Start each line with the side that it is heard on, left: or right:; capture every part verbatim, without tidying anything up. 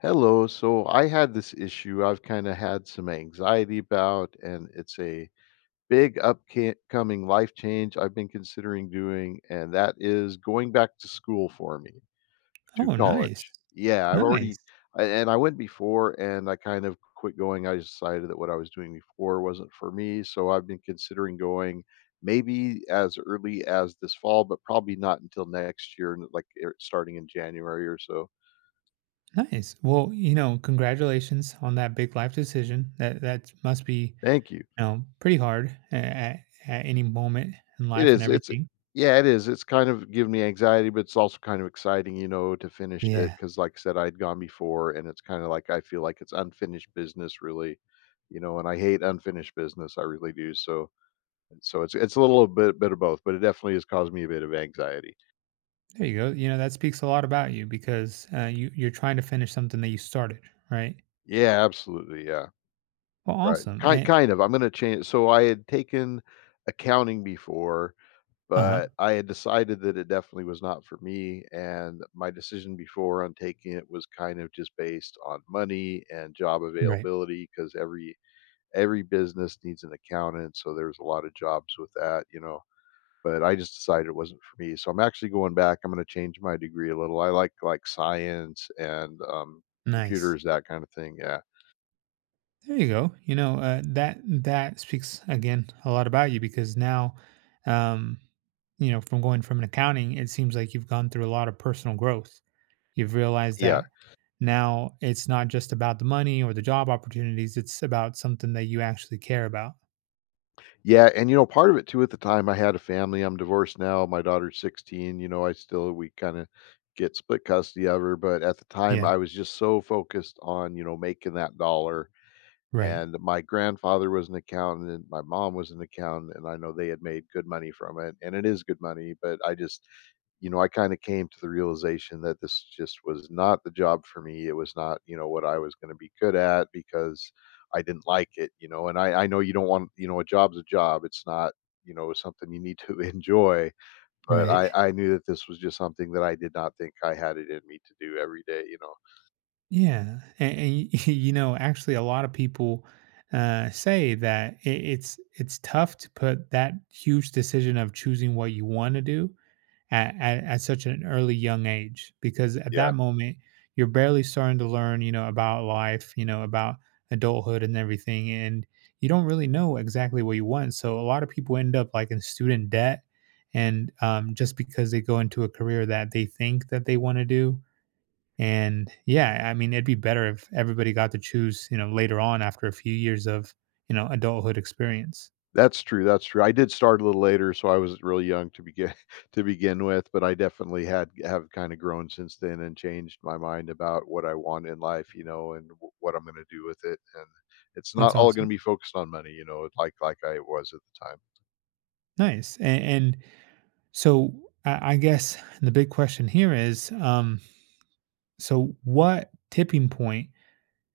left: Hello. So I had this issue I've kind of had some anxiety about, and it's a big upcoming life change I've been considering doing, and that is going back to school for me, to
right: Oh, nice.
left: college. Yeah, I've
right: Nice.
left: already, a- and I went before and I kind of quit going. I decided that what I was doing before wasn't for me. So I've been considering going maybe as early as this fall, but probably not until next year, n- like er, starting in January or so.
right: Nice. Well, you know, congratulations on that big life decision. That that must be,
left: Thank you.
right: you know, pretty hard at, at, any moment in
left: It
right: life and
left: is, it's,
right: everything.
left: yeah, it is, it's kind of giving me anxiety, but it's also kind of exciting, you know, to finish it
right: Yeah.
left: because, like I said, I'd gone before and it's kinda like I feel like it's unfinished business really, you know, and I hate unfinished business, I really do, so so it's it's a little bit bit of both, but it definitely has caused me a bit of anxiety.
right: There you go. You know, that speaks a lot about you because uh, you you're trying to finish something that you started, right?
left: Yeah, absolutely, yeah,
right: Well,
left: right.
right: awesome.
left: Kind
right: And
left: kind of, I'm gonna change so I had taken accounting before.
right: uh-huh.
left: But I had decided that it definitely was not for me, and my decision before on taking it was kind of just based on money and job
right: Right.
left: availability, because every every business needs an accountant, so there's a lot of jobs with that, you know? But I just decided it wasn't for me, so I'm actually going back, I'm gonna change my degree a little, I like, like, science and, um,
right: Nice.
left: computers, that kind of thing, yeah.
right: There you go. You know, uh, that that speaks again a lot about you because now, um, you know, from going from an accounting, it seems like you've gone through a lot of personal growth. You've realized
left: Yeah.
right: that now it's not just about the money or the job opportunities, it's about something that you actually care about.
left: Yeah, and, you know, part of it too at the time, I had a family, I'm divorced now, my daughter's sixteen, you know, I still we kinda get split custody of her, but at the time,
right: Yeah.
left: I was just so focused on, you know, making that dollar,
right: Right.
left: and my grandfather was an accountant, my mom was an accountant, and I know they had made good money from it, and it is good money, but I just, you know, I kinda came to the realization that this just was not the job for me. It was not, you know, what I was gonna be good at because I didn't like it, you know, and I I know you don't want, you know, a job's a job. It's not, you know, something you need to enjoy, but
right: Right.
left: I I knew that this was just something that I did not think I had it in me to do every day, you know?
right: Yeah. And, and y- you know, actually a lot of people uh, say that it, it's it's tough to put that huge decision of choosing what you want to do at, at, at such an early young age because at
left: Yeah.
right: that moment you're barely starting to learn, you know, about life, you know, about adulthood and everything. And you don't really know exactly what you want, so a lot of people end up like in student debt and um, just because they go into a career that they think that they want to do. And yeah, I mean, it'd be better if everybody got to choose, you know, later on after a few years of, you know, adulthood experience.
left: That's true, that's true. I did start a little later, so I was really young to begin to begin with, but I definitely had have kinda grown since then and changed my mind about what I want in life, you know, and w what I'm gonna do with it, and it's
right: That's
left: not all gonna
right: awesome.
left: be focused on money, you know, like like I was at the time.
right: Nice. And, so I I guess the big question here is, um, so what tipping point,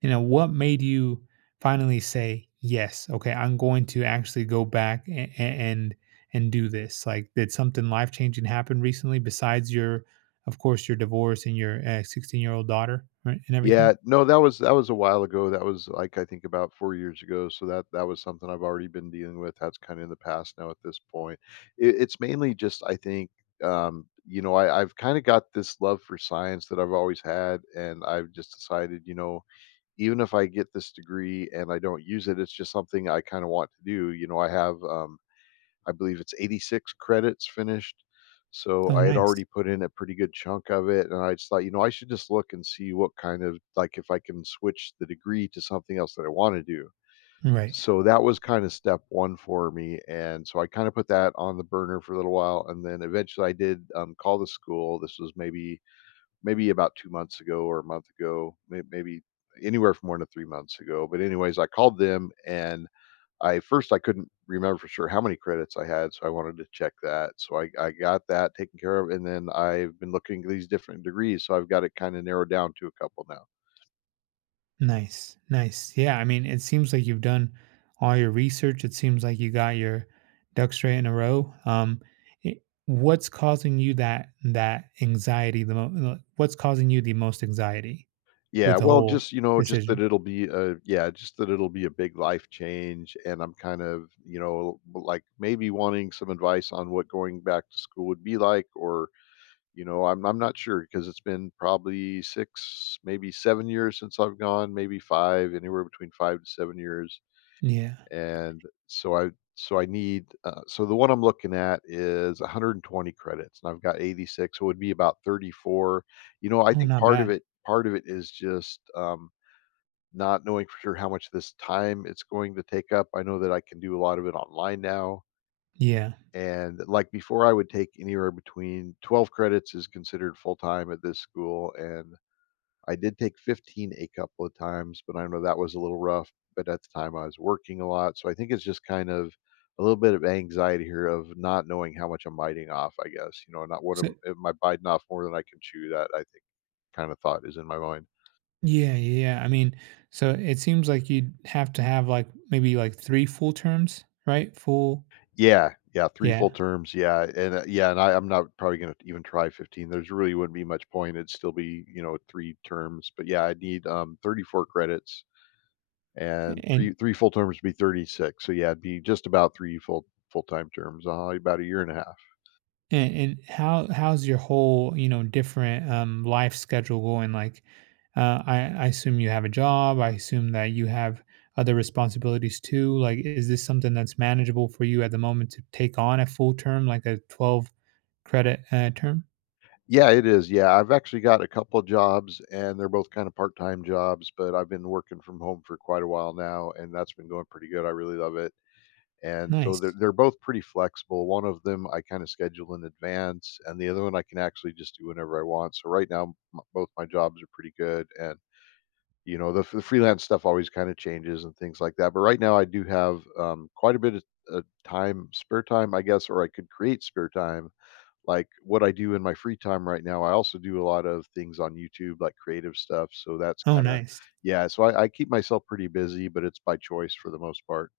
right: you know, what made you finally say, yes, okay, I'm going to actually go back and and, and do this? Like, did something life changing happen recently besides your, of course, your divorce and your sixteen year old daughter, right, and everything?
left: Yeah, no, that was that was a while ago, that was, like, I think about four years ago, so that that was something I've already been dealing with, that's kinda in the past now at this point. It it's mainly just, I think, um, you know, I I've kinda got this love for science that I've always had, and I've just decided, you know, even if I get this degree and I don't use it, it's just something I kinda want to do, you know, I have, um I believe it's eighty-six credits finished. So
right: Oh,
left: I had
right: nice.
left: already put in a pretty good chunk of it, and I just thought, you know, I should just look and see what kind of, like, if I can switch the degree to something else that I want to do.
right: Right.
left: So that was kind of step one for me, and so I kind of put that on the burner for a little while, and then eventually I did, um, call the school. This was maybe maybe about two months ago or a month ago, may- maybe anywhere from one to three months ago. But anyways, I called them and I first I couldn't remember for sure how many credits I had, so I wanted to check that. So I I got that taken care of, and then I've been looking at these different degrees, so I've got it kinda narrowed down to a couple now.
right: Nice, nice. Yeah, I mean, it seems like you've done all your research. It seems like you got your ducks straight in a row. Um, i- what's causing you that that anxiety? The mo- like, what's causing you the most anxiety with
left: Yeah,
right: the
left: well,
right: whole
left: just, you know, just
right: decision?
left: that it'll be a yeah, just that it'll be a big life change, and I'm kind of, you know, like, maybe wanting some advice on what going back to school would be like, or, you know, I'm I'm not sure because 'cause it's been probably six, maybe seven years since I've gone, maybe five, anywhere between five to seven years.
right: Yeah.
left: And so I so I need, uh, so the one I'm looking at is one hundred twenty credits, and I've got eighty-six, so it would be about thirty-four. You know, I
right: Oh,
left: think
right: not
left: part of
right: bad.
left: it part of it is just, um, not knowing for sure how much this time it's going to take up. I know that I can do a lot of it online now,
right: Yeah.
left: and like before, I would take anywhere between twelve credits is considered full time at this school, and I did take fifteen a couple of times, but I know that was a little rough. But at the time, I was working a lot. So I think it's just kind of a little bit of anxiety here of not knowing how much I'm biting off, I guess. You know, not what
right: So
left: am, am I biting off more than I can chew? That I think kind of thought is in my mind.
right: yeah, yeah, yeah. I mean, so it seems like you'd have to have like maybe like three full terms, right? Full.
left: Yeah. Yeah. Three
right: Yeah.
left: full terms. Yeah. And, uh, yeah. And I, I'm not probably going to even try fifteen. There's really wouldn't be much point. It'd still be, you know, three terms. But yeah, I need, um, thirty-four credits. And
right: And
left: 3 3 full terms would be thirty-six, so yeah, it'd be just about three full full-time terms, uh, about a year and a half.
right: And, and how how's your whole, you know, different um, life schedule going? Like, uh, I, I assume you have a job. I assume that you have other responsibilities too. Like, is this something that's manageable for you at the moment to take on a full term, like a twelve credit uh, term?
left: Yeah, it is, yeah, I've actually got a couple of jobs, and they're both kinda part-time jobs, but I've been working from home for quite a while now, and that's been going pretty good, I really love it, and so they're
right: Nice.
left: they're both pretty flexible, one of them I kinda schedule in advance, and the other one I can actually just do whenever I want, so right now, m both my jobs are pretty good, and you know, the the freelance stuff always kinda changes and things like that, but right now I do have, um, quite a bit of, uh, time spare time, I guess, or I could create spare time. Like, what I do in my free time right now, I also do a lot of things on YouTube, like creative stuff, so that's
right: Oh,
left: kinda,
right: nice.
left: yeah, so I I keep myself pretty busy, but it's by choice for the most part.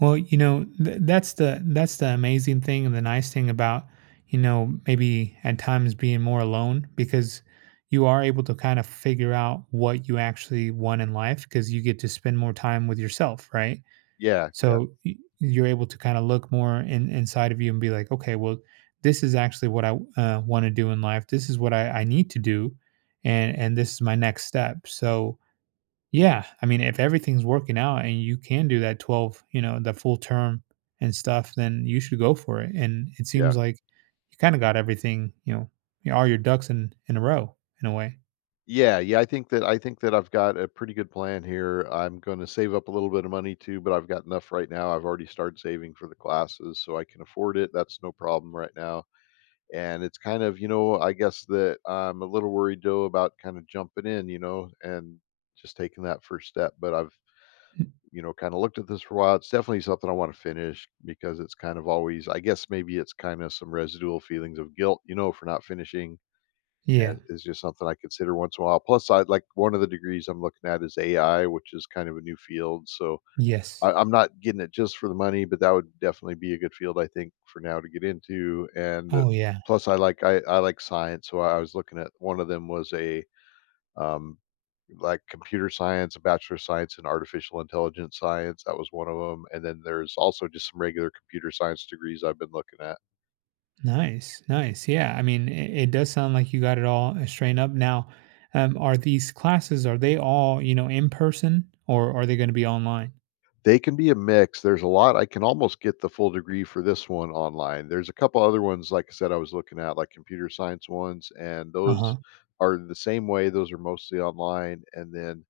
right: Well, you know, th- that's the that's the amazing thing and the nice thing about, you know, maybe at times being more alone, because you are able to kind of figure out what you actually want in life because you get to spend more time with yourself, right?
left: Yeah, yeah,
right: So y- you're able to kind of look more in, inside of you and be like, okay, well, this is actually what I uh, want to do in life. This is what I, I need to do, and and this is my next step. So yeah, I mean, if everything's working out and you can do that twelve, you know, the full term and stuff, then you should go for it. And it
left: yeah.
right: seems like you kind of got everything, you know, you- all your ducks in in a row, in a way.
left: Yeah, yeah, I think that I think that I've got a pretty good plan here. I'm gonna save up a little bit of money too, but I've got enough right now. I've already started saving for the classes, so I can afford it. That's no problem right now. And it's kind of, you know, I guess that I'm a little worried though about kind of jumping in, you know, and just taking that first step. But I've,
right: N-
left: you know, kind of looked at this for a while. It's definitely something I want to finish because it's kind of always, I guess maybe it's kind of some residual feelings of guilt, you know, for not finishing, uh,
right: Yeah.
left: is just something I consider once in a while. Plus, I like one of the degrees I'm looking at is A I, which is kind of a new field. So
right: Yes.
left: I, I'm not getting it just for the money, but that would definitely be a good field I think for now to get into. And, uh,
right: Oh yeah.
left: plus, I like I, I like science, so I was looking at one of them was a, um, like, computer science, a bachelor of science in artificial intelligence science. That was one of them. And then there's also just some regular computer science degrees I've been looking at.
right: Nice. Nice. Yeah. I mean, it, it does sound like you got it all uh, strained up now. Um, are these classes, are they all, you know, in person or are they going to be online?
left: They can be a mix. There's a lot I can almost get the full degree for this one online. There's a couple other ones, like I said, I was looking at, like computer science ones, and those
right: Uh-huh.
left: are the same way. Those are mostly online. And then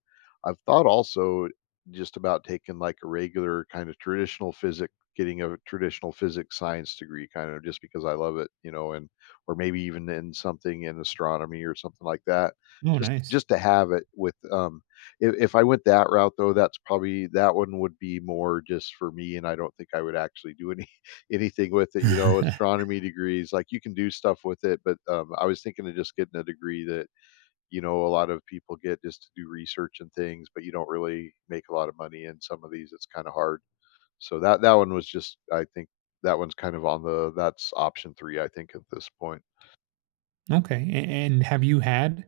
left: I've thought also just about taking like a regular kind of traditional physics, getting a traditional physics science degree, kind of just because I love it, you know, and or maybe even in something in astronomy or something like that.
right: Oh,
left: Just
right: nice.
left: just to have it with, um if if I went that route though, that's probably that one would be more just for me, and I don't think I would actually do any anything with it, you know, astronomy degrees, like, you can do stuff with it, but, um, I was thinking of just getting a degree that, you know, a lot of people get just to do research and things, but you don't really make a lot of money in some of these, it's kinda hard. So that that one was just, I think that one's kind of on the that's option three, I think, at this point.
right: Okay. a- And have you had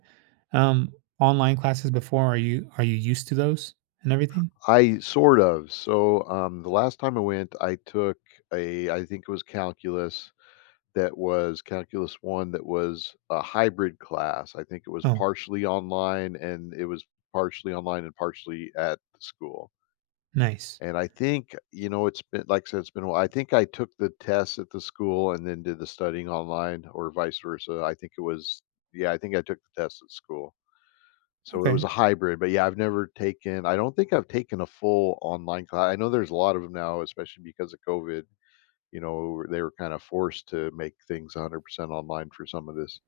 right: um online classes before? Are you are you used to those and everything?
left: I sort of. So, um, the last time I went, I took a I think it was calculus, that was Calculus one that was a hybrid class. I think it was
right: Oh,
left: partially online and it was partially online and partially at the school.
right: nice.
left: And I think, you know, it's been like I said, it's been a while. I think I took the tests at the school and then did the studying online or vice versa. I think it was yeah, I think I took the tests at school. So it was a
right: Okay.
left: hybrid, but yeah, I've never taken I don't think I've taken a full online class. I know there's a lot of them now, especially because of COVID, you know, they were kind of forced to make things one hundred percent online for some of this.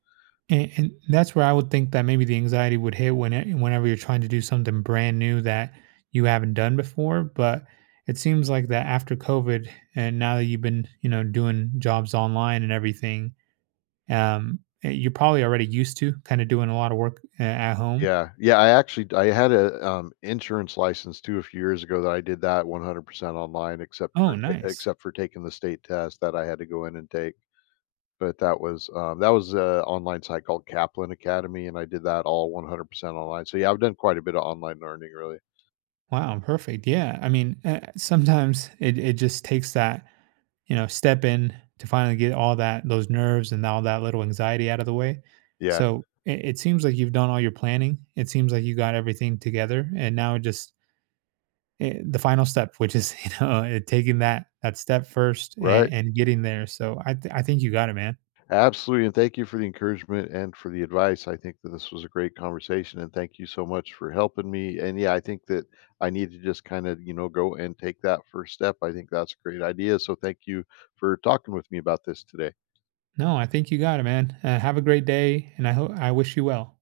right: And, and that's where I would think that maybe the anxiety would hit when it- whenever you're trying to do something brand new that you haven't done before. But it seems like that after COVID and now that you've been, you know, doing jobs online and everything, um, eh, you're probably already used to kind of doing a lot of work uh, at home.
left: Yeah, yeah, I actually I had a, um, insurance license too a few years ago that I did that one hundred percent online except
right: Oh,
left: for ta
right: nice.
left: except for taking the state test that I had to go in and take. But that was, um, that was an online site called Kaplan Academy, and I did that all one hundred percent online. So yeah, I've done quite a bit of online learning really.
right: Wow, perfect. Yeah. I mean, uh, sometimes it, it just takes that, you know, step in to finally get all that, those nerves and all that little anxiety out of the way.
left: Yeah,
right: So it, it seems like you've done all your planning. It seems like you got everything together. And now it just, eh, the final step, which is, you know, eh, taking that, that step first
left: right.
right: and, and getting there. So I, th- I think you got it, man.
left: Absolutely, and thank you for the encouragement and for the advice. I think that this was a great conversation, and thank you so much for helping me. And yeah, I think that I need to just kind of, you know, go and take that first step. I think that's a great idea. So thank you for talking with me about this today.
right: No, I think you got it, man. Uh, have a great day. And I hope, I wish you well.